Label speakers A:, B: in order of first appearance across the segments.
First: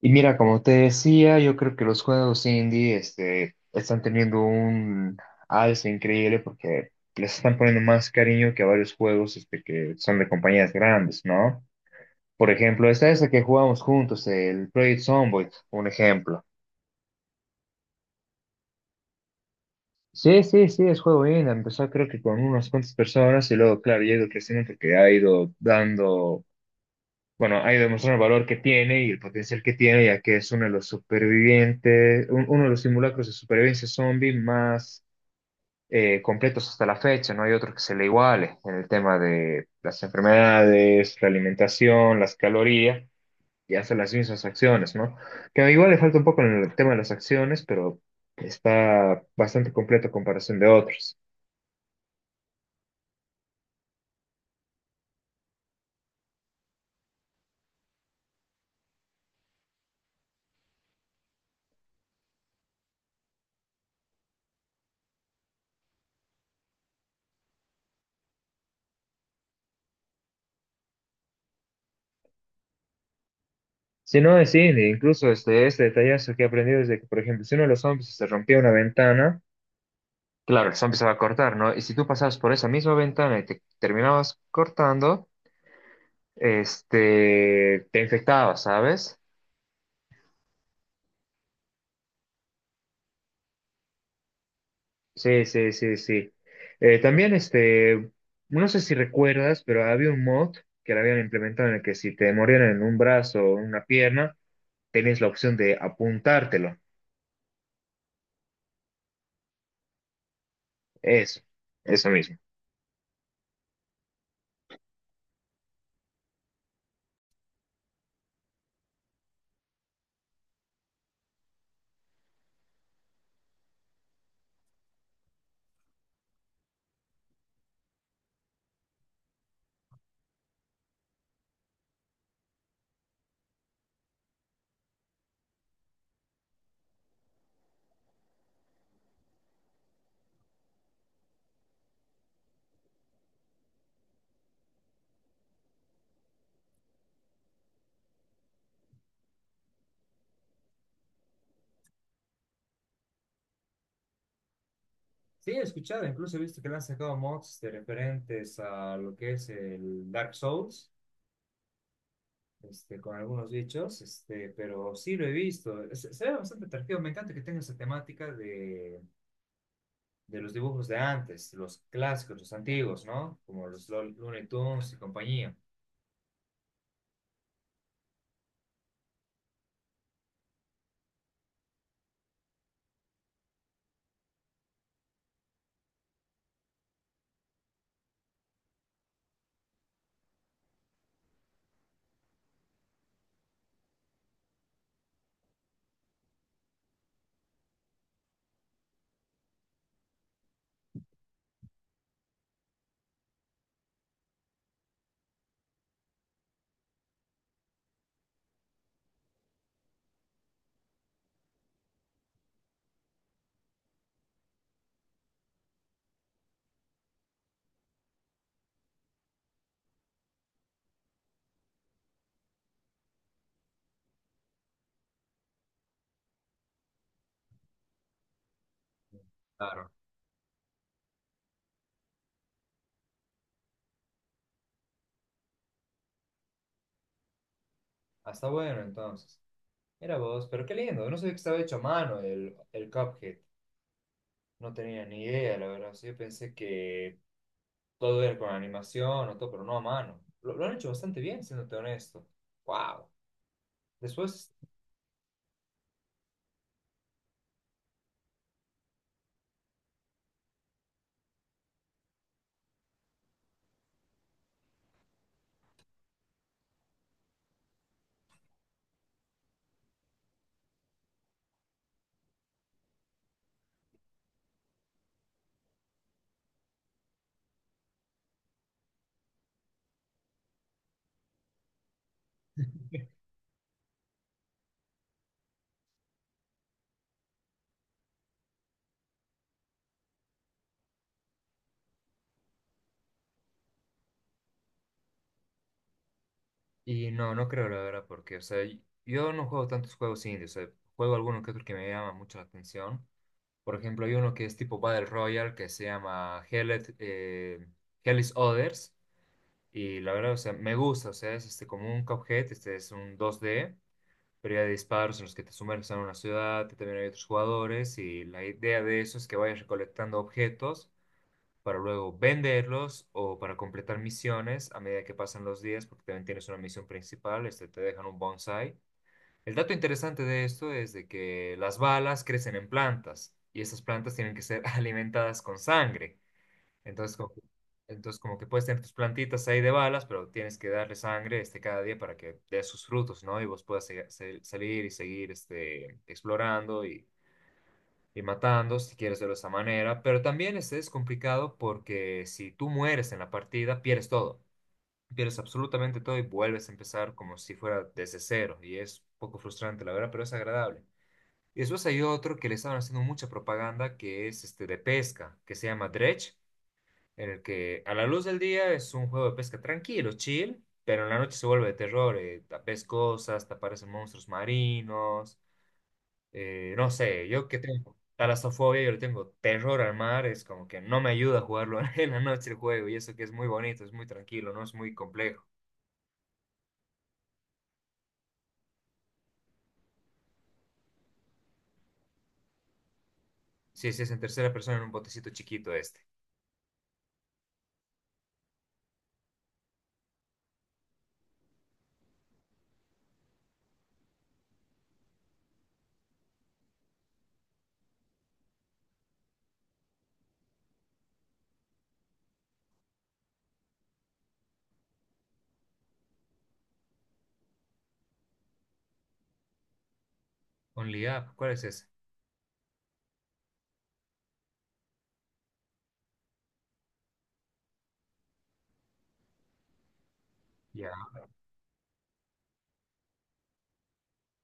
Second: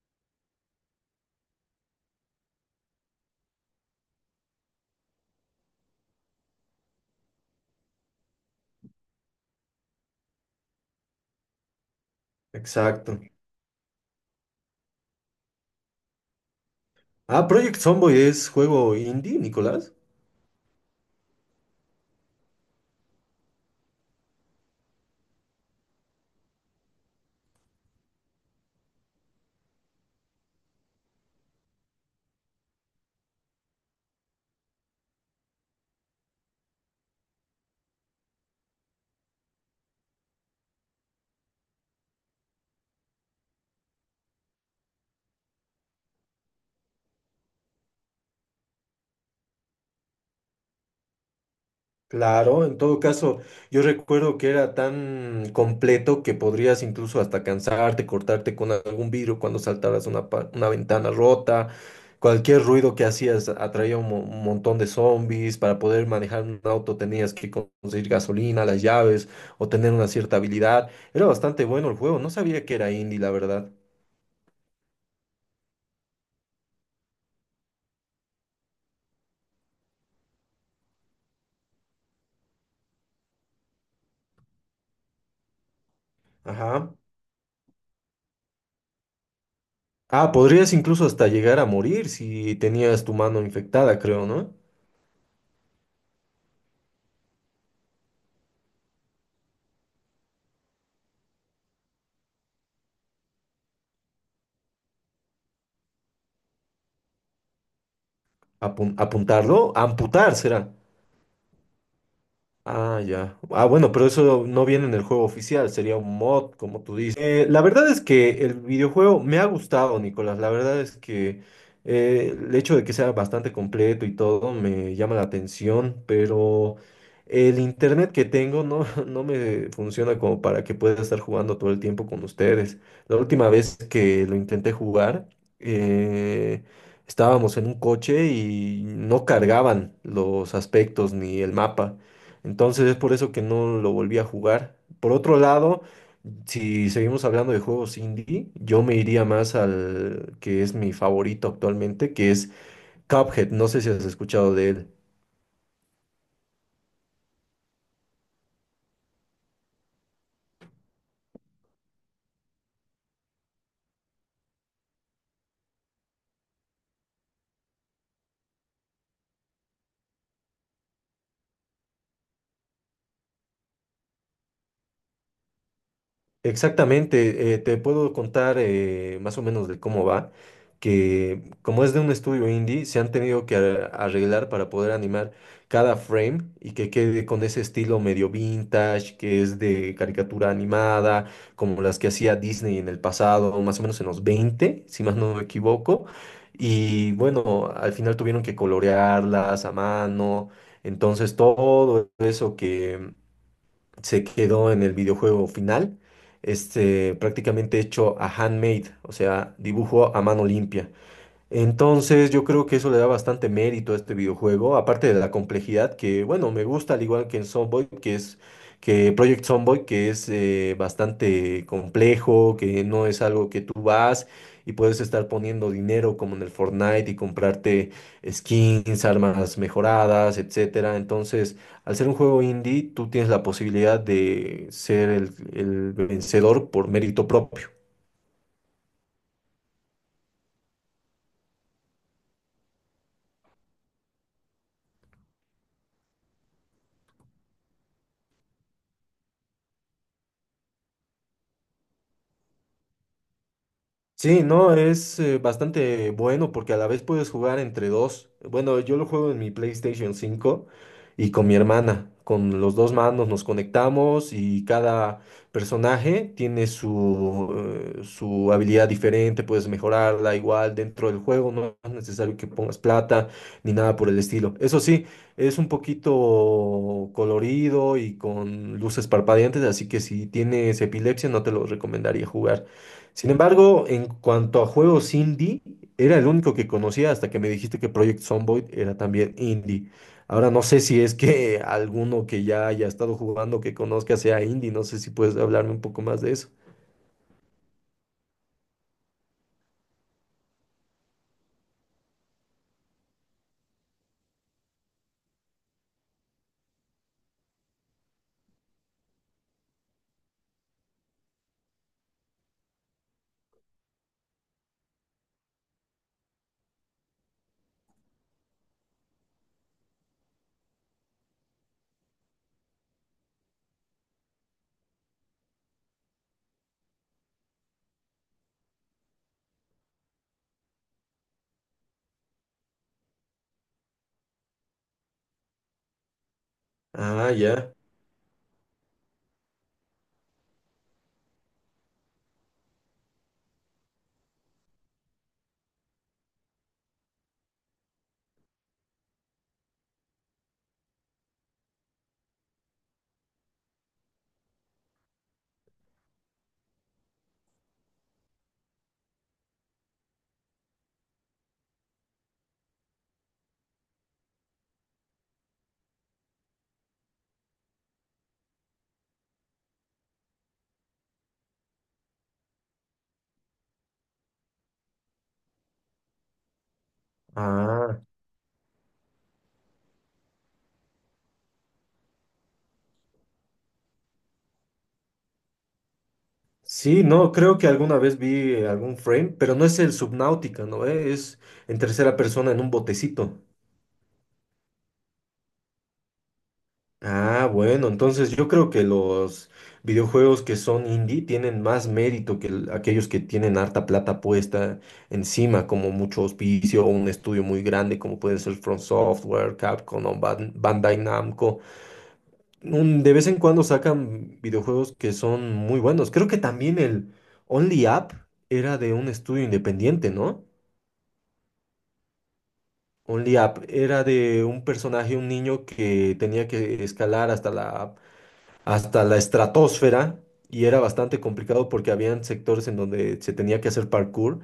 A: Y mira, como te decía, yo creo que los juegos indie están teniendo un alza increíble porque les están poniendo más cariño que a varios juegos que son de compañías grandes, ¿no? Por ejemplo, esta
B: Exacto.
A: es la que jugamos juntos, el Project Zomboid, un ejemplo.
B: Ah, Project Zomboid es juego indie, Nicolás.
A: Sí, sí, sí, es juego indie. Empezó creo que con unas cuantas personas y luego, claro, llega el crecimiento que ha ido dando bueno, ahí demuestran el valor que tiene y el potencial que tiene, ya que es uno de los supervivientes, uno de los simulacros de supervivencia zombie más completos hasta la fecha. No hay otro que se le iguale en el tema de las enfermedades, la alimentación, las calorías y hace las mismas acciones, ¿no? Que igual le falta un poco en el tema de las acciones, pero está bastante completo a comparación de otros.
B: Claro, en todo caso, yo recuerdo que era tan completo que podrías incluso hasta cansarte, cortarte con algún vidrio cuando saltaras una, una ventana rota. Cualquier ruido que hacías atraía un, un montón de zombies. Para poder manejar un auto tenías que conseguir gasolina, las llaves o tener una cierta habilidad. Era bastante bueno el juego. No sabía que era indie, la verdad.
A: Si no, sí, incluso este detallazo que he aprendido es de que, por ejemplo, si uno de los zombies se rompía una ventana, claro, el zombie se va a cortar, ¿no? Y si tú pasabas por esa misma ventana y te terminabas cortando,
B: Ajá.
A: te infectabas, ¿sabes?
B: Ah, podrías incluso hasta llegar a morir si tenías tu mano infectada, creo, ¿no?
A: Sí, sí, sí, sí. También, no sé si recuerdas, pero había un mod que lo habían implementado en el que si te morían en un brazo o en una pierna, tenías la opción de apuntártelo.
B: Apuntarlo, amputar será.
A: Eso, eso mismo.
B: Ah, ya. Ah, bueno, pero eso no viene en el juego oficial, sería un mod, como tú dices. La verdad es que el videojuego me ha gustado, Nicolás. La verdad es que el hecho de que sea bastante completo y todo me llama la atención, pero el internet que tengo no, no me funciona como para que pueda estar jugando todo el tiempo con ustedes. La última vez que lo intenté jugar, eh, estábamos en un coche y no cargaban los aspectos ni el mapa. Entonces es por eso que no lo volví a jugar. Por otro lado, si seguimos hablando de juegos indie, yo me iría más al que es mi favorito actualmente, que es Cuphead. No sé si has escuchado de él.
A: Sí, he escuchado, incluso he visto que le han sacado mods de referentes a lo que es el Dark Souls. Con algunos bichos, pero sí lo he visto. Se ve bastante atractivo. Me encanta que tenga esa temática de los dibujos de antes, los clásicos, los antiguos, ¿no? Como los Looney Tunes y compañía.
B: Exactamente, te puedo contar más o menos de cómo va, que como es de un estudio indie, se han tenido que arreglar para poder animar cada frame y que quede con ese estilo medio vintage, que es de caricatura animada, como las que hacía Disney en el pasado, más o menos en los 20, si más no me equivoco. Y bueno, al final tuvieron que colorearlas a mano, entonces todo eso se quedó en el videojuego final, este, prácticamente hecho a handmade, o sea, dibujo a mano limpia. Entonces yo creo que eso le da bastante mérito a este videojuego, aparte de la complejidad que, bueno, me gusta al igual que en Sunboy, que es que Project Sunboy, que es bastante complejo, que no es algo que tú vas y puedes estar poniendo dinero como en el Fortnite y comprarte skins, armas
A: Claro.
B: mejoradas, etcétera. Entonces, al ser un juego indie, tú tienes la posibilidad de ser el vencedor por mérito propio.
A: Hasta bueno, entonces. Era vos, pero qué lindo. No sabía que estaba hecho a mano el Cuphead. No tenía ni idea, la verdad. Sí, yo pensé que todo era con animación o todo, pero no a mano. Lo han hecho bastante bien, siéndote honesto. ¡Wow!
B: Sí,
A: Después
B: no, es bastante bueno porque a la vez puedes jugar entre dos. Bueno, yo lo juego en mi PlayStation cinco y con mi hermana. Con los dos manos nos conectamos y cada personaje tiene su, su habilidad diferente, puedes mejorarla igual dentro del juego, no es necesario que pongas plata ni nada por el estilo. Eso sí, es un poquito colorido y con luces parpadeantes, así que si tienes epilepsia no te lo recomendaría jugar. Sin embargo, en cuanto a juegos indie, era el único que conocía hasta que me dijiste que Project Zomboid era también indie. Ahora no sé si es que alguno que ya haya estado jugando que conozca sea indie, no sé si puedes hablarme un poco más de eso.
A: No, no creo la verdad, porque, o sea, yo no juego tantos juegos indie, o sea, juego alguno que otro que me llama mucho la atención. Por ejemplo, hay uno que es tipo Battle Royale que se llama Hell is Others, y la verdad, o sea, me gusta, o sea, es como un Cuphead, este es un dos d, pero ya de disparos en los que te sumerges en una ciudad, también hay otros jugadores, y la idea de eso es que vayas recolectando objetos para luego venderlos o para completar misiones a medida que pasan los días, porque también tienes una misión principal, te dejan un bonsai. El dato interesante de esto es de que las balas crecen en plantas y esas plantas tienen que ser alimentadas con sangre. Entonces,
B: Ah,
A: como,
B: ya.
A: entonces, como que puedes tener tus plantitas ahí de balas, pero tienes que darle sangre cada día para que dé sus frutos, ¿no? Y vos puedas salir y seguir explorando y matando, si quieres verlo de esa manera, pero también este es complicado porque si tú mueres en la partida, pierdes todo, pierdes absolutamente todo y vuelves a empezar como si fuera desde cero, y es un poco frustrante, la verdad, pero es agradable. Y después hay otro que le estaban haciendo mucha propaganda, que es este de pesca, que se llama Dredge, en el que a la luz del día es un juego de pesca tranquilo, chill, pero en la noche se vuelve de terror, ves cosas, te aparecen monstruos marinos, no sé, yo que tengo
B: Ah,
A: talasofobia, yo le tengo terror al mar, es como que no me ayuda a jugarlo en la noche el juego, y eso que es muy bonito, es muy tranquilo, no es muy complejo.
B: sí, no, creo que alguna vez vi algún frame, pero no es el Subnautica, ¿no? Es en tercera persona en un botecito.
A: Sí, sí, es en tercera persona en un botecito chiquito este.
B: Ah, bueno, entonces yo creo que los videojuegos que son indie tienen más mérito que aquellos que tienen harta plata puesta encima, como mucho auspicio o un estudio muy grande, como pueden ser From Software, Capcom o Bandai Namco. De vez en cuando sacan videojuegos que son muy buenos. Creo que también el Only Up era de un estudio independiente, ¿no?
A: Only Up, ¿cuál es ese?
B: Only Up era de un personaje, un niño que tenía que escalar hasta la estratosfera y era
A: Ya.
B: bastante complicado porque habían sectores en donde se tenía que hacer parkour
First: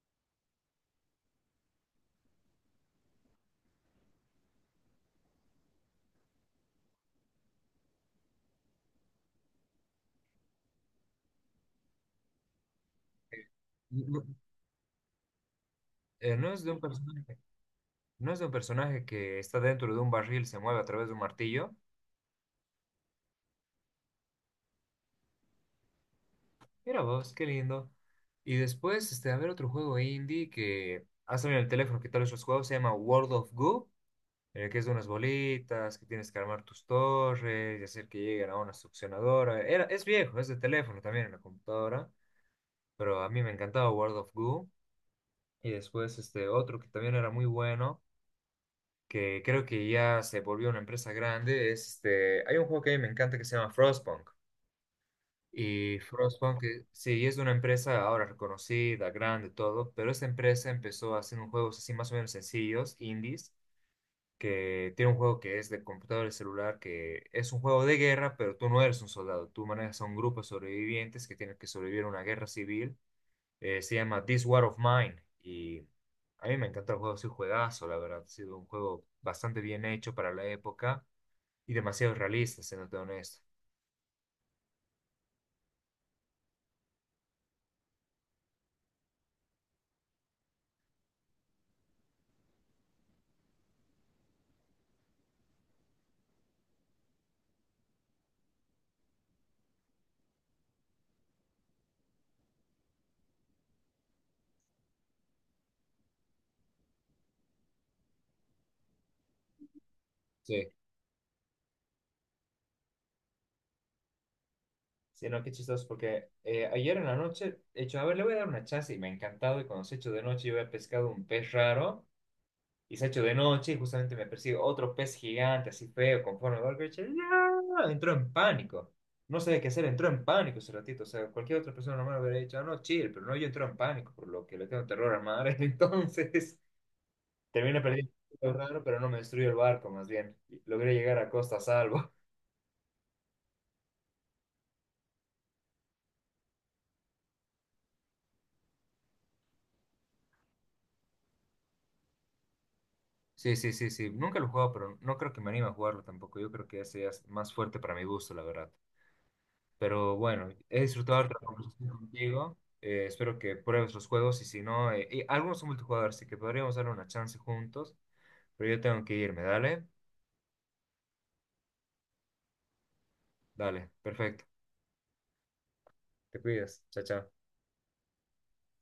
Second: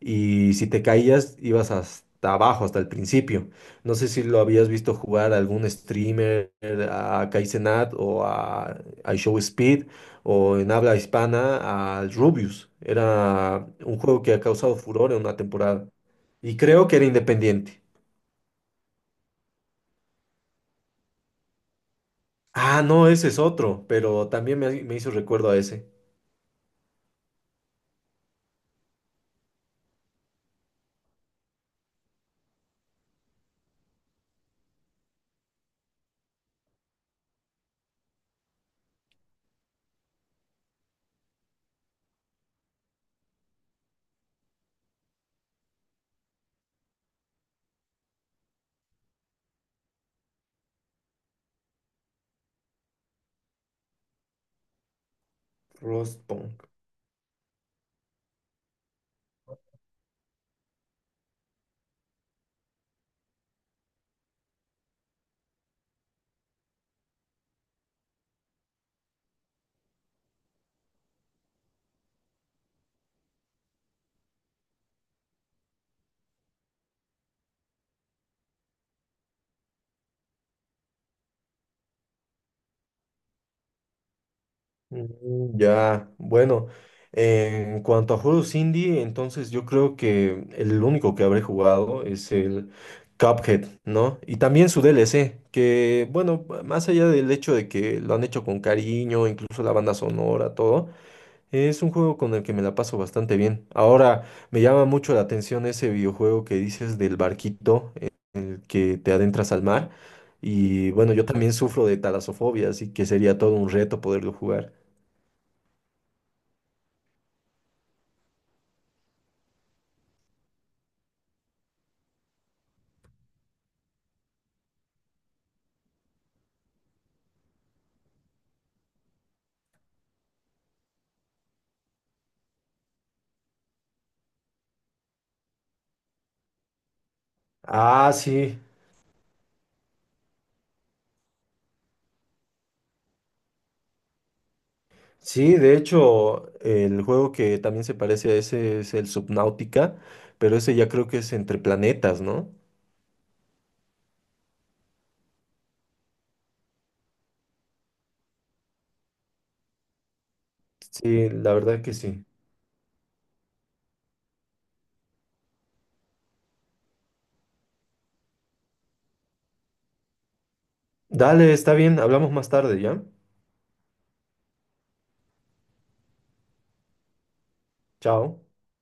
B: y si te caías ibas hasta abajo, hasta el principio. No sé si lo habías visto jugar a algún streamer, a Kai Cenat o a Show Speed o en habla hispana al Rubius.
A: Eh,
B: Era un
A: No,
B: juego que ha causado furor en una temporada
A: no
B: y
A: es de un
B: creo que era
A: personaje,
B: independiente.
A: no es de un personaje que está dentro de un barril, se mueve a través de un martillo.
B: Ah, no, ese es otro, pero también me hizo recuerdo a ese.
A: Mira vos, qué lindo. Y después, a ver otro juego indie que ha salido en el teléfono, que tal vez los juegos, se llama World of Goo, que es de unas bolitas, que tienes que armar tus torres y hacer que lleguen a una succionadora. Es viejo, es de teléfono también en la computadora, pero a mí me encantaba World of Goo. Y después este otro que también era muy bueno, que creo que ya se volvió una empresa grande, es hay un juego que a mí me encanta que se llama Frostpunk. Y Frostpunk,
B: Frostpunk.
A: sí, es una empresa ahora reconocida, grande, todo, pero esta empresa empezó haciendo juegos así más o menos sencillos, indies, que tiene un juego que es de computador y celular, que es un juego de guerra, pero tú no eres un soldado, tú manejas a un grupo de sobrevivientes que tienen que sobrevivir a una guerra civil. Se llama This War of Mine y a mí me encanta el juego, es un juegazo, la verdad, ha sido un juego bastante bien hecho para la época y demasiado realista, siéndote honesto.
B: Mm, ya, bueno, en cuanto a juegos indie, entonces yo creo que el único que habré jugado es el Cuphead, ¿no? Y también su DLC, que bueno, más allá del hecho de que lo han hecho con cariño, incluso la banda sonora, todo, es un juego con el que me la paso bastante bien. Ahora, me llama mucho la atención ese videojuego que dices del barquito en el que te adentras al mar.
A: Sí.
B: Y bueno, yo también sufro de talasofobia, así que sería todo un reto poderlo jugar.
A: Sí, no, qué chistoso, porque ayer en la noche, he hecho, a ver, le voy a dar una chance y me ha encantado. Y cuando se ha hecho de noche, yo había pescado un pez raro. Y se ha hecho de noche y justamente me persigue otro pez gigante, así feo, con forma de golpe. ¡Ya! Entró en pánico. No sabía qué hacer, entró en pánico ese ratito. O sea, cualquier otra persona normal hubiera dicho, "Ah, no, chill", pero no, yo entro en pánico, por lo que le tengo terror al mar. Entonces, terminé perdiendo
B: Ah,
A: lo
B: sí,
A: raro, pero no me destruyó el barco, más bien. Logré llegar a costa a salvo.
B: sí, de hecho, el juego que también se parece a ese es el Subnautica, pero ese ya creo que es entre planetas, ¿no?
A: Sí, sí, sí, sí. Nunca lo he jugado, pero no creo que me anime a jugarlo tampoco. Yo creo que ese ya es más fuerte para mi gusto, la verdad. Pero bueno, he disfrutado de
B: Sí,
A: la
B: la verdad
A: conversación
B: que sí.
A: contigo. Espero que pruebes los juegos y si no, y algunos son multijugador, así que podríamos darle una chance juntos. Pero yo tengo que irme, dale,
B: Dale, está bien, hablamos más tarde, ¿ya?
A: dale, perfecto. Te cuidas, chao, chao.
B: Chao.